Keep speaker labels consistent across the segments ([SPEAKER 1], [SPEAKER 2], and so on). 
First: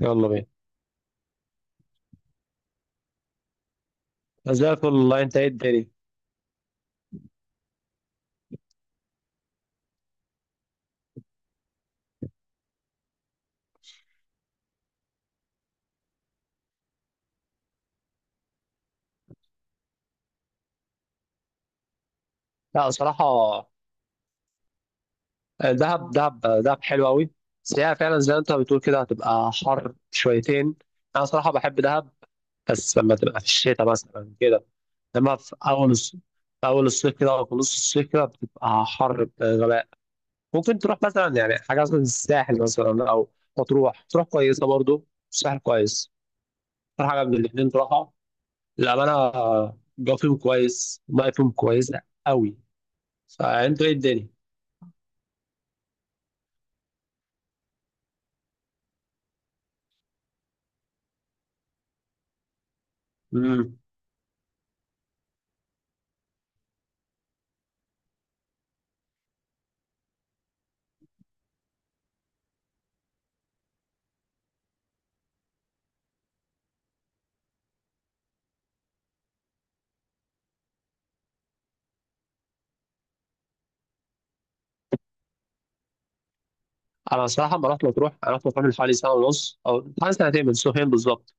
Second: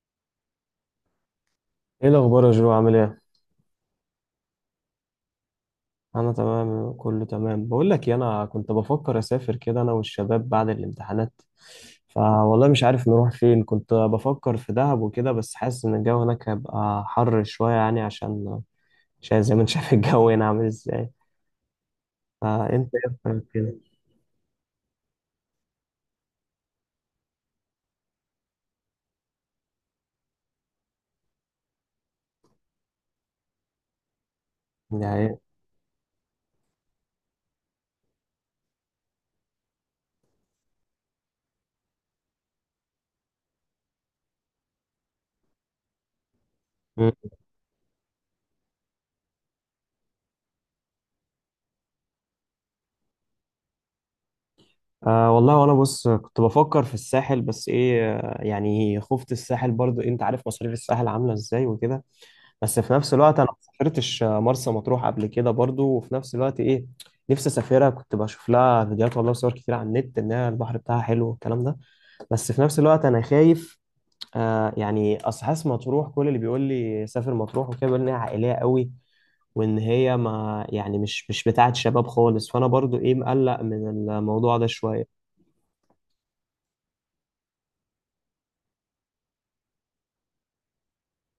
[SPEAKER 1] يلا بينا.
[SPEAKER 2] ايه الاخبار يا جو، عامل ايه؟
[SPEAKER 1] زي الفل والله. انت ايه الدنيا؟
[SPEAKER 2] انا تمام، كله تمام. بقول لك إيه، انا كنت بفكر اسافر كده انا والشباب بعد الامتحانات. فوالله مش عارف نروح فين. كنت بفكر في دهب وكده، بس حاسس ان الجو هناك هيبقى حر شويه، يعني عشان زي ما انت شايف الجو هنا عامل ازاي.
[SPEAKER 1] لا،
[SPEAKER 2] فانت ايه
[SPEAKER 1] بصراحة،
[SPEAKER 2] رأيك كده؟
[SPEAKER 1] دهب دهب، دهب حلو قوي. بس هي فعلا زي ما انت بتقول كده، هتبقى حر شويتين. انا صراحة بحب دهب، بس لما تبقى في الشتاء مثلا كده.
[SPEAKER 2] يعني
[SPEAKER 1] لما
[SPEAKER 2] إيه؟
[SPEAKER 1] في اول الصيف كده، او في نص الصيف كده، بتبقى حر بغباء. ممكن تروح مثلا، يعني حاجة مثلا الساحل مثلا، او مطروح تروح كويسة برضو. الساحل كويس، اكتر
[SPEAKER 2] مم.
[SPEAKER 1] حاجة من الاتنين تروحها، للأمانة. الجو فيهم كويس، المية فيهم كويسة قوي. فانتوا ايه الدنيا؟
[SPEAKER 2] آه والله، وانا بص كنت بفكر في الساحل، بس ايه آه، يعني خفت الساحل برضو إيه، انت عارف مصاريف الساحل عامله ازاي وكده. بس في نفس الوقت انا ما
[SPEAKER 1] امم
[SPEAKER 2] سافرتش مرسى مطروح قبل كده برضو، وفي نفس الوقت ايه، نفسي اسافرها. كنت بشوف لها فيديوهات والله وصور كتير على النت انها البحر بتاعها حلو والكلام ده، بس في نفس الوقت انا خايف. آه يعني اصل حاسس مطروح، كل اللي بيقول لي سافر مطروح وكده بيقول ان هي عائليه قوي، وان هي ما يعني مش بتاعه شباب خالص، فانا برضو ايه مقلق من الموضوع ده شويه.
[SPEAKER 1] انا صراحه ما رحت مطروح. انا رحت مطروح من حوالي سنه ونص، او حوالي سنتين، من سنتين بالظبط.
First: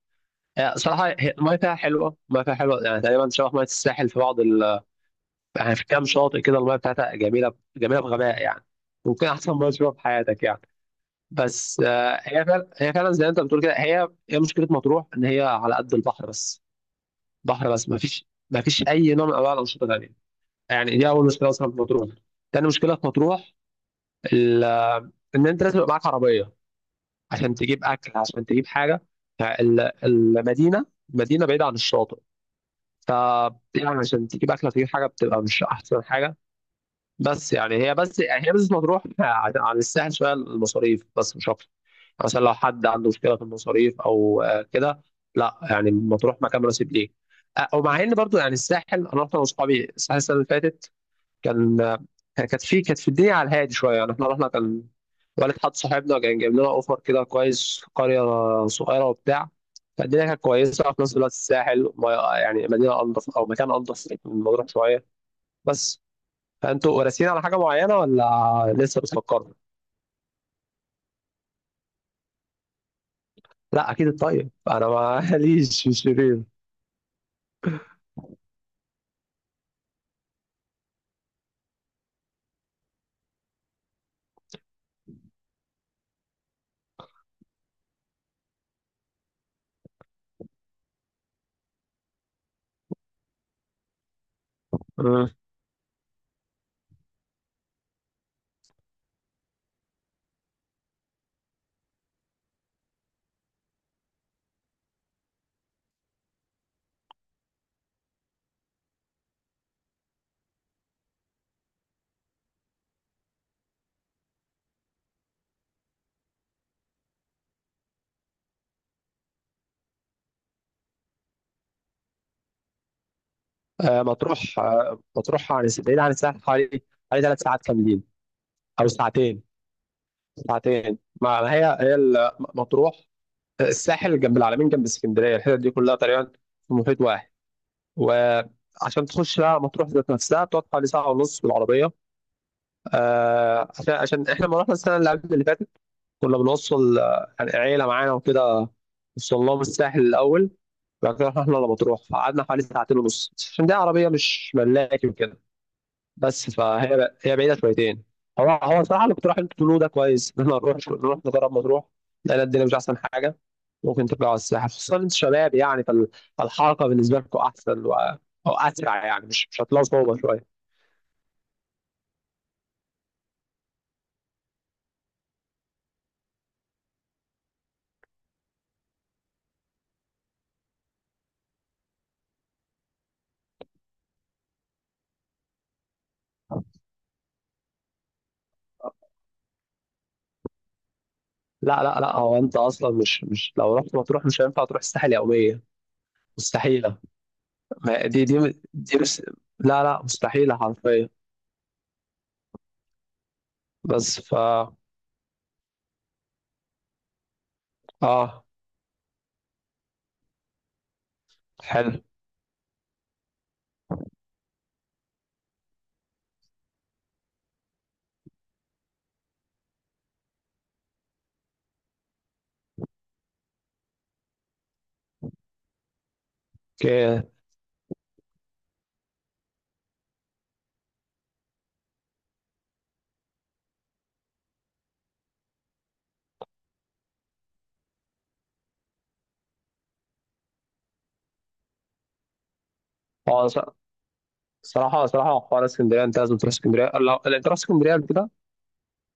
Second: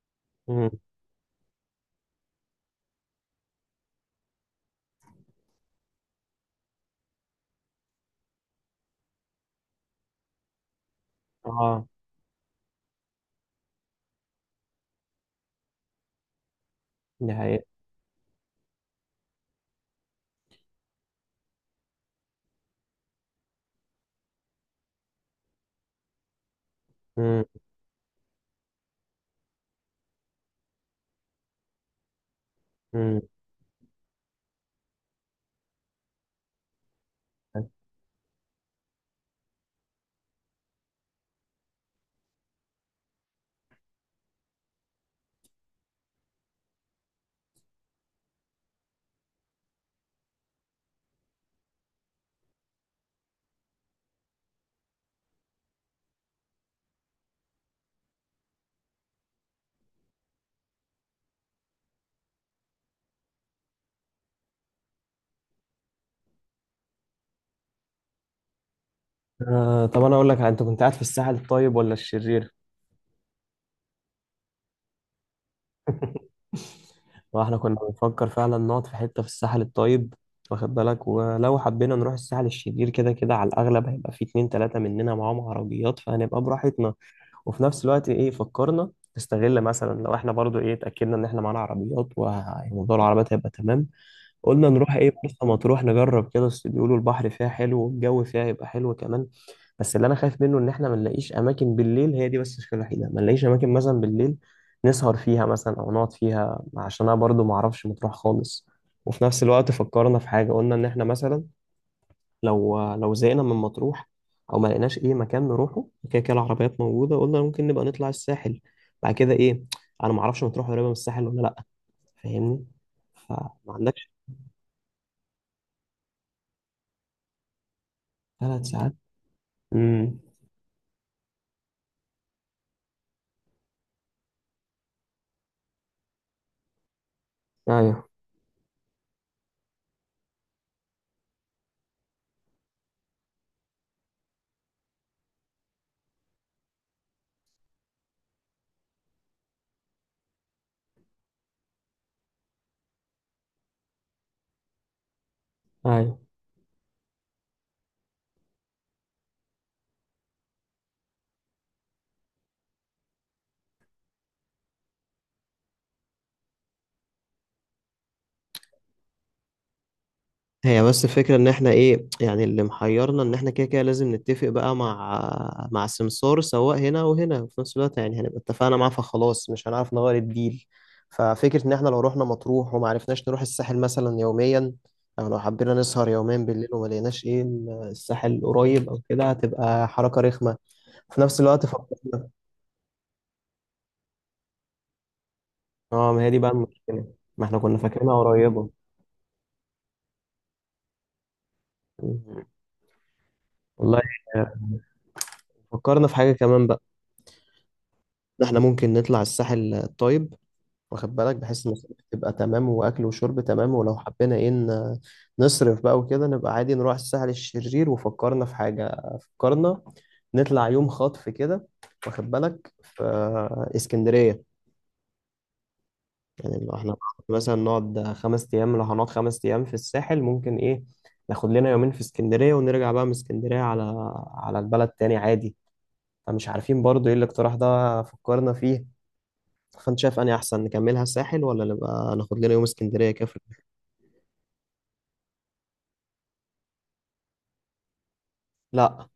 [SPEAKER 2] امم.
[SPEAKER 1] هي صراحه، هي الميه فيها حلوه، الميه فيها حلوه يعني، تقريبا شبه ميه الساحل في بعض يعني في كام شاطئ كده الميه بتاعتها جميله جميله بغباء يعني. ممكن احسن ميه تشوفها في حياتك يعني. بس
[SPEAKER 2] اه،
[SPEAKER 1] هي فعلا زي ما انت بتقول كده، هي مشكله مطروح ان هي على قد البحر بس.
[SPEAKER 2] دي حقيقه.
[SPEAKER 1] بحر بس، ما فيش اي نوع من انواع الانشطه تانيه. يعني دي اول مشكله اصلا في مطروح. تاني مشكله في مطروح، ال... ان انت لازم يبقى معاك عربيه.
[SPEAKER 2] امم.
[SPEAKER 1] عشان تجيب اكل، عشان تجيب حاجه. فالمدينه مدينه بعيده عن الشاطئ. ف
[SPEAKER 2] امم.
[SPEAKER 1] يعني عشان تجيب اكل تجيب حاجه، بتبقى مش احسن حاجه. بس يعني هي بس مطروح عن الساحل شويه المصاريف، بس مش اكتر. يعني مثلا لو حد عنده مشكله في المصاريف او كده. لا، يعني مطروح مكان مناسب ليه. ومع ان برضو يعني الساحل، انا رحت انا واصحابي الساحل السنه اللي فاتت. كان كانت في الدنيا على الهادي شويه يعني. احنا رحنا والد حد صاحبنا كان جايب لنا اوفر كده كويس في قريه صغيره وبتاع. فالدنيا كانت كويسه، وفي نفس الوقت الساحل، يعني مدينه انضف او مكان انضف من مطروح شويه. بس. فانتوا راسين على حاجه معينه، ولا لسه بتفكروا؟
[SPEAKER 2] آه، طب انا اقول لك، انت كنت قاعد في الساحل الطيب ولا الشرير؟
[SPEAKER 1] لا، اكيد الطيب، انا ماليش في الشرير.
[SPEAKER 2] واحنا كنا بنفكر فعلا نقعد في حتة في الساحل الطيب، واخد بالك، ولو حبينا نروح الساحل الشرير كده كده، على الأغلب هيبقى في اتنين تلاتة مننا معاهم عربيات، فهنبقى براحتنا. وفي نفس الوقت إيه، فكرنا نستغل مثلا لو احنا برضو إيه اتأكدنا إن احنا معانا عربيات، وموضوع العربيات هيبقى تمام. قلنا نروح ايه
[SPEAKER 1] أه.
[SPEAKER 2] مرسى مطروح نجرب كده، بس بيقولوا البحر فيها حلو والجو فيها يبقى حلو كمان. بس اللي انا خايف منه ان احنا ما نلاقيش اماكن بالليل. هي دي بس المشكله الوحيده، ما نلاقيش اماكن مثلا بالليل نسهر فيها مثلا او نقعد فيها، عشان انا برضو ما اعرفش مطروح خالص. وفي نفس الوقت فكرنا في حاجه، قلنا ان احنا مثلا لو زهقنا من مطروح او ما لقيناش ايه مكان نروحه، كده كده العربيات موجوده، قلنا ممكن نبقى نطلع الساحل. بعد كده ايه، انا ما اعرفش مطروح قريبه من الساحل ولا لا، فاهمني؟ فما عندكش.
[SPEAKER 1] مطروح، مطروح عن بعيد عن الساحل، حوالي 3 ساعات كاملين.
[SPEAKER 2] ثلاث
[SPEAKER 1] او
[SPEAKER 2] ساعات
[SPEAKER 1] ساعتين.
[SPEAKER 2] امم.
[SPEAKER 1] ساعتين. ما ما هي هي مطروح. الساحل جنب العلمين، جنب اسكندريه، الحتت دي كلها تقريبا في محيط واحد.
[SPEAKER 2] ايوه.
[SPEAKER 1] وعشان تخش بقى مطروح ذات نفسها، بتقعد حوالي ساعه ونص بالعربيه. عشان احنا لما رحنا السنه اللي قبل اللي فاتت، كنا بنوصل عيله معانا وكده. وصلناهم الساحل الاول، بعد كده رحنا احنا لمطروح، فقعدنا حوالي ساعتين ونص، عشان دي عربيه مش ملاكي وكده.
[SPEAKER 2] ايوه.
[SPEAKER 1] بس فهي بعيده شويتين. هو صراحه اللي كنت رايح انت تقولوه ده كويس، ان احنا نروح، نجرب مطروح. لان الدنيا مش احسن حاجه، ممكن تبقى على الساحل. خصوصا انت شباب يعني، فالحركه بالنسبه لكم احسن او اسرع يعني، مش هتلاقوا صعوبه شويه.
[SPEAKER 2] هي بس الفكرة ان احنا ايه، يعني اللي محيرنا ان احنا كده كده لازم نتفق بقى مع السمسار سواء هنا وهنا، وفي نفس الوقت يعني هنبقى اتفقنا معاه فخلاص مش هنعرف نغير الديل. ففكرة ان احنا لو رحنا مطروح وما عرفناش نروح الساحل مثلا يوميا، او لو حبينا نسهر يومين بالليل وما لقيناش ايه الساحل قريب او كده، هتبقى حركة رخمة. في نفس الوقت
[SPEAKER 1] لا، لا، لا،
[SPEAKER 2] فكرنا.
[SPEAKER 1] هو انت اصلا، مش لو رحت مطروح مش هينفع تروح الساحل يوميا.
[SPEAKER 2] اه، ما هي دي بقى
[SPEAKER 1] مستحيله.
[SPEAKER 2] المشكلة، ما احنا كنا فاكرينها
[SPEAKER 1] دي دي
[SPEAKER 2] قريبة.
[SPEAKER 1] دي بس. لا، لا، مستحيله حرفيا.
[SPEAKER 2] مم. والله.
[SPEAKER 1] بس
[SPEAKER 2] آه، فكرنا في حاجة كمان بقى، ده
[SPEAKER 1] اه.
[SPEAKER 2] احنا ممكن نطلع الساحل الطيب، واخد بالك، بحيث ان
[SPEAKER 1] حلو.
[SPEAKER 2] تبقى تمام واكل وشرب تمام، ولو حبينا ايه نصرف بقى وكده نبقى عادي نروح الساحل الشرير. وفكرنا في حاجة، فكرنا نطلع يوم خطف كده، واخد بالك، في اسكندرية. يعني لو احنا
[SPEAKER 1] اوكي.
[SPEAKER 2] مثلا نقعد 5 ايام، لو هنقعد 5 ايام في الساحل، ممكن ايه ناخد لنا يومين في اسكندرية، ونرجع بقى من اسكندرية على البلد تاني عادي. فمش عارفين برضو ايه الاقتراح ده فكرنا فيه. فانت شايف اني احسن نكملها الساحل، ولا نبقى ناخد لنا يوم اسكندريه كده في-
[SPEAKER 1] هو
[SPEAKER 2] البيت؟
[SPEAKER 1] صراحة حوار اسكندرية، أنت لازم تروح اسكندرية. لو أنت رحت اسكندرية قبل كده.
[SPEAKER 2] لا.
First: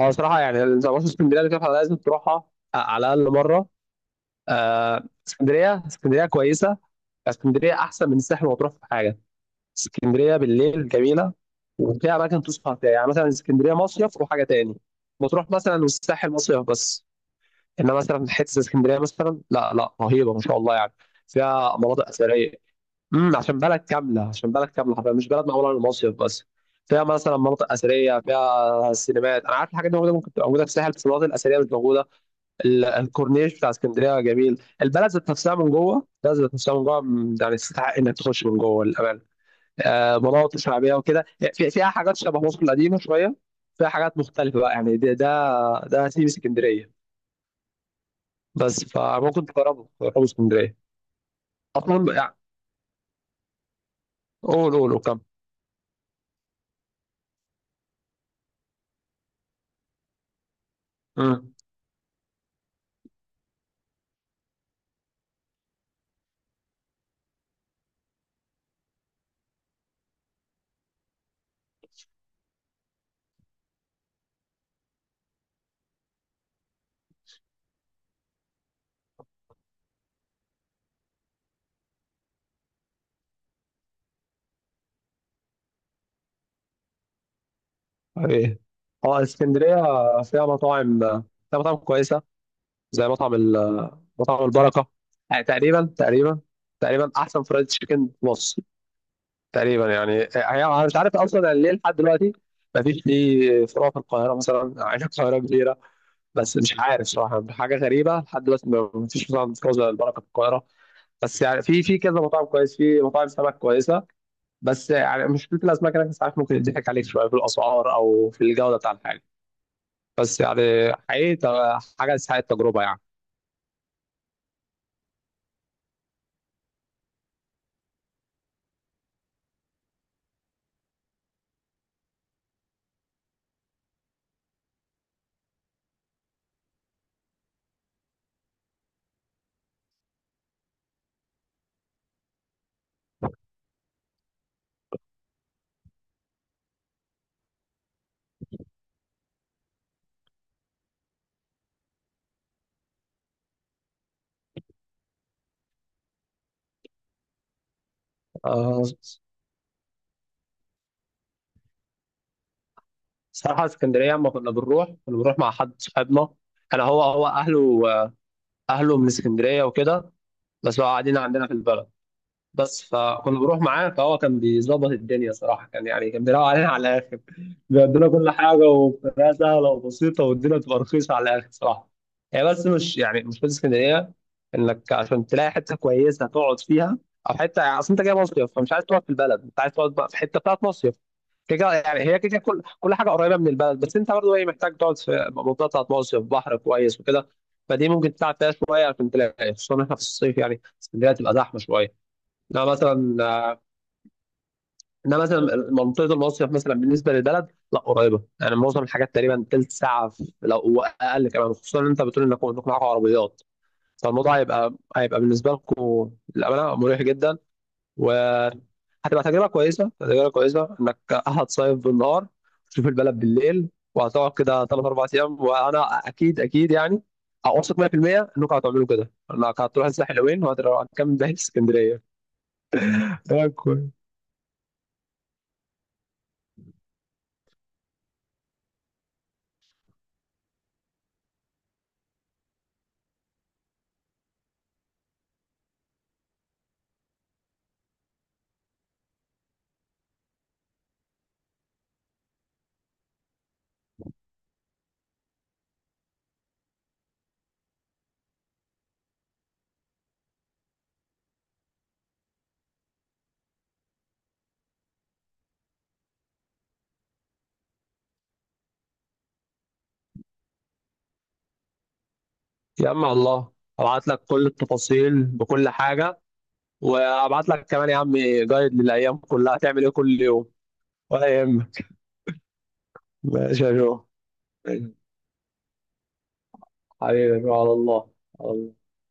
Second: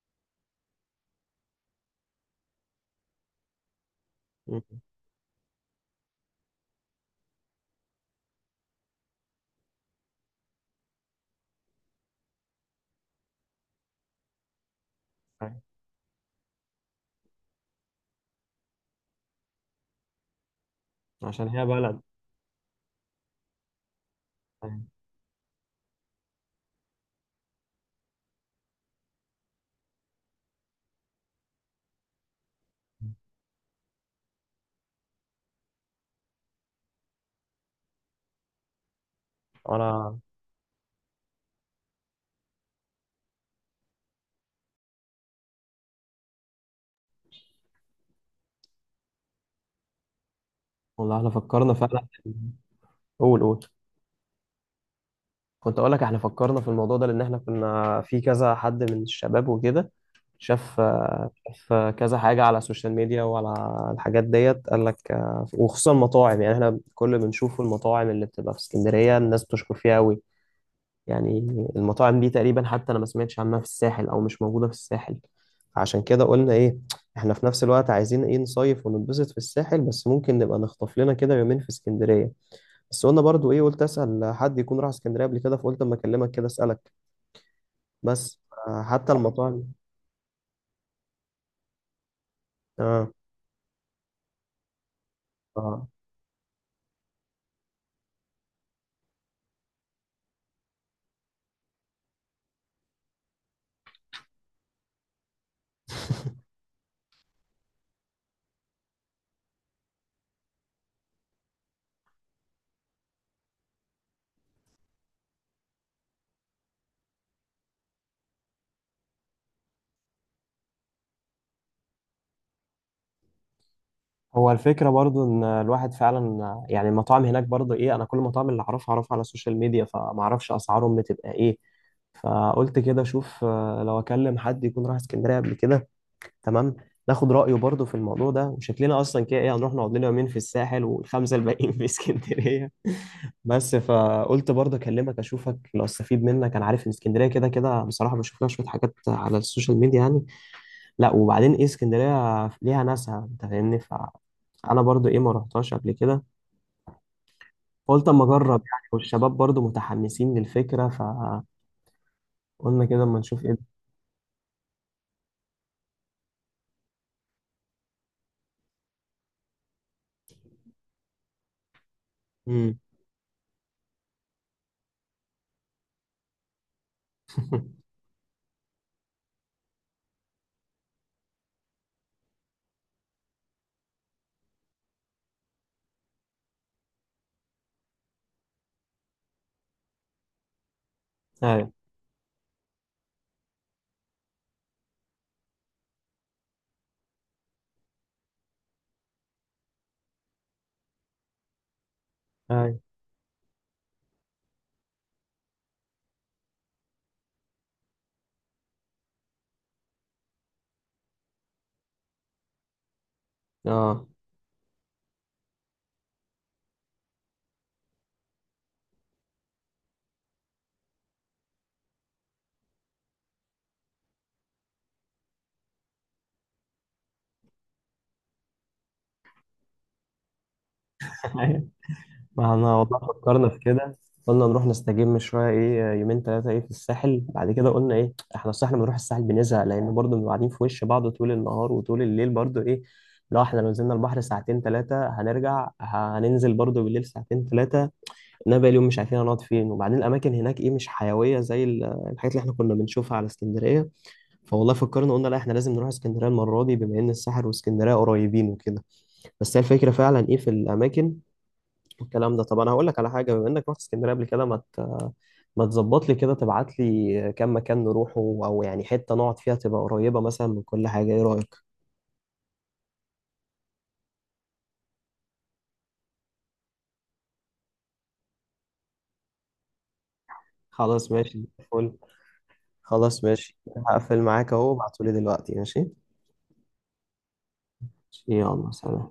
[SPEAKER 1] هو صراحة يعني، أنت ما رحت اسكندرية قبل كده، فلازم تروحها، على الأقل مرة.
[SPEAKER 2] م-.
[SPEAKER 1] آه، اسكندرية، اسكندرية كويسة. اسكندرية أحسن من الساحل، وتروح في حاجة. اسكندرية بالليل جميلة، وفيها أماكن تسهر فيها. يعني مثلا اسكندرية مصيف وحاجة تاني وتروح،
[SPEAKER 2] أيوة.
[SPEAKER 1] مثلا. والساحل مصيف بس. إنما مثلا حتة اسكندرية مثلا، لا لا، رهيبة ما شاء الله يعني.
[SPEAKER 2] عشان هي
[SPEAKER 1] فيها
[SPEAKER 2] بلد.
[SPEAKER 1] مناطق أثرية. عشان بلد كامله، عشان بلد
[SPEAKER 2] أيوة.
[SPEAKER 1] كامله حرفيا، مش بلد معموله للمصيف بس. فيها مثلا مناطق اثريه، فيها سينمات. انا عارف الحاجات دي موجوده، ممكن تبقى موجوده في الساحل، بس المناطق الاثريه مش موجوده. الكورنيش بتاع اسكندريه جميل. البلد ذات نفسها من جوه، البلد ذات نفسها من جوه م- يعني تستحق انك تخش من جوه للامانه.
[SPEAKER 2] انا.
[SPEAKER 1] مناطق شعبيه وكده. فيها حاجات شبه مصر القديمه شويه. فيها حاجات مختلفه بقى، يعني ده سيب اسكندريه بس. فممكن تجربوا اسكندريه
[SPEAKER 2] والله احنا فكرنا فعلا.
[SPEAKER 1] اصلا يعني.
[SPEAKER 2] قول، قول.
[SPEAKER 1] قول قول.
[SPEAKER 2] كنت اقول لك، احنا فكرنا في الموضوع ده لان احنا كنا في كذا حد من الشباب وكده شاف.
[SPEAKER 1] وكم.
[SPEAKER 2] شاف كذا حاجه على السوشيال ميديا وعلى الحاجات ديت، قال لك آه، وخصوصا المطاعم. يعني احنا كل بنشوف المطاعم اللي بتبقى في اسكندريه الناس بتشكر فيها قوي يعني. المطاعم دي تقريبا حتى انا ما سمعتش عنها في الساحل، او مش موجودة في الساحل. عشان كده قلنا ايه، احنا في نفس الوقت عايزين ايه نصيف وننبسط في الساحل، بس ممكن نبقى نخطف لنا كده يومين في اسكندرية. بس قلنا برضو ايه، قلت اسأل حد يكون راح اسكندرية قبل كده، فقلت اما اكلمك كده اسألك. بس
[SPEAKER 1] ايه.
[SPEAKER 2] آه، حتى
[SPEAKER 1] اه.
[SPEAKER 2] المطاعم.
[SPEAKER 1] اسكندريه فيها مطاعم فيها مطاعم كويسه. زي
[SPEAKER 2] اه.
[SPEAKER 1] مطعم مطعم البركه. يعني
[SPEAKER 2] اه.
[SPEAKER 1] تقريبا، تقريبا احسن فرايد تشيكن في مصر تقريبا يعني. هي انا مش عارف اصلا يعني ليه، لحد دلوقتي ما فيش ليه فروع في القاهره مثلا، عين القاهره كبيره. بس مش عارف صراحه، حاجه غريبه لحد دلوقتي، ما فيش مطعم فروع زي البركه في القاهره. بس يعني في كذا مطعم كويس، في مطاعم سمك كويسه. بس يعني مشكله الاسماك هناك، ساعات ممكن يضحك عليك شويه في الاسعار او في الجوده بتاع الحاجه. بس يعني حقيقي، حاجة تستحق التجربة يعني.
[SPEAKER 2] هو الفكرة برضو إن الواحد فعلا، يعني المطاعم هناك برضو إيه، أنا كل المطاعم اللي أعرفها أعرفها على السوشيال ميديا، فمعرفش أسعارهم بتبقى إيه. فقلت كده أشوف آه، لو أكلم حد يكون راح اسكندرية قبل كده، تمام، ناخد رأيه برضو في الموضوع ده. وشكلنا أصلا كده إيه، هنروح نقعد لنا يومين في الساحل والخمسة الباقيين في اسكندرية بس فقلت برضو أكلمك أشوفك لو استفيد منك. أنا عارف إن اسكندرية كده كده، بصراحة بشوف لها شوية حاجات على السوشيال ميديا يعني. لا، وبعدين إيه اسكندرية ليها ناسها، أنت فاهمني. انا برضو ايه، ما رحتهاش قبل كده، قلت اما اجرب
[SPEAKER 1] آه،
[SPEAKER 2] يعني، والشباب برضو متحمسين للفكره، فقلنا كده اما نشوف ايه.
[SPEAKER 1] صراحة اسكندرية، لما كنا بنروح مع حد صاحبنا. أنا هو أهله من اسكندرية وكده، بس هو قاعدين عندنا في البلد.
[SPEAKER 2] امم.
[SPEAKER 1] بس فكنا بنروح معاه، فهو كان بيظبط الدنيا صراحه. كان يعني كان بيراعي علينا على الاخر. بيدينا كل حاجه، وبطريقه سهله وبسيطه، والدنيا بتبقى رخيصه على الاخر صراحه. هي بس مش يعني، مش في اسكندريه انك عشان تلاقي حته كويسه تقعد فيها، او حته يعني، اصل انت جاي مصيف، فمش عايز تقعد في البلد، انت عايز تقعد بقى في حته بتاعت مصيف
[SPEAKER 2] ايوه.
[SPEAKER 1] كده يعني. هي كده كل كل حاجه قريبه من البلد، بس انت برضه ايه، محتاج تقعد في منطقه بتاعت مصيف، بحر كويس وكده. فدي ممكن تتعب فيها شويه عشان تلاقي، خصوصا احنا في الصيف يعني اسكندريه تبقى زحمه شويه. لا
[SPEAKER 2] ايوه.
[SPEAKER 1] مثلا، انا مثلا منطقه المصيف مثلا بالنسبه للبلد، لا قريبه، يعني معظم الحاجات تقريبا تلت ساعه، في لو اقل كمان، خصوصا ان انت بتقول انكم معاكم عربيات.
[SPEAKER 2] اه.
[SPEAKER 1] فالموضوع هيبقى بالنسبه لكم، للامانه، مريح جدا. وهتبقى تجربه كويسه، تجربه كويسه، انك هتصيف بالنهار، تشوف البلد بالليل، وهتقعد كده ثلاث اربع ايام. وانا اكيد اكيد يعني، اوثق 100% انكم هتعملوا كده، انك هتروح الساحل يومين، وهتروح كام ده
[SPEAKER 2] أيوة.
[SPEAKER 1] اسكندريه.
[SPEAKER 2] ما احنا والله فكرنا
[SPEAKER 1] تمام،
[SPEAKER 2] في كده، قلنا نروح نستجم شويه ايه، يومين ثلاثه ايه في الساحل. بعد كده قلنا ايه، احنا الصح لما نروح الساحل بنزهق، لان برضو بنبقى قاعدين في وش بعض طول النهار، وطول الليل برضو ايه لو احنا لو نزلنا البحر ساعتين ثلاثه، هنرجع هننزل برضو بالليل ساعتين ثلاثه. انا بقالي يوم مش عارفين هنقعد فين، وبعدين الاماكن هناك ايه مش حيويه زي الحاجات اللي احنا كنا بنشوفها على اسكندريه. فوالله فكرنا قلنا لا، احنا لازم نروح اسكندريه المره دي، بما ان الساحل واسكندريه قريبين وكده. بس هي الفكره فعلا ايه في الاماكن والكلام ده. طب انا هقول لك على حاجه، بما انك رحت اسكندريه قبل كده، ما تظبط لي كده تبعت لي كام مكان نروحه، او يعني حته نقعد فيها تبقى قريبه مثلا من كل حاجه، ايه رايك؟
[SPEAKER 1] يا عم. الله، ابعت لك كل التفاصيل بكل حاجه. وابعت لك كمان يا عم جايد للايام كلها، هتعمل ايه كل يوم.
[SPEAKER 2] خلاص
[SPEAKER 1] ولا
[SPEAKER 2] ماشي.
[SPEAKER 1] يهمك.
[SPEAKER 2] فل. خلاص ماشي.
[SPEAKER 1] ماشي يا جو.
[SPEAKER 2] هقفل معاك اهو، ابعتولي دلوقتي ماشي.
[SPEAKER 1] حبيبي، على الله. على
[SPEAKER 2] يلا
[SPEAKER 1] الله.
[SPEAKER 2] سلام.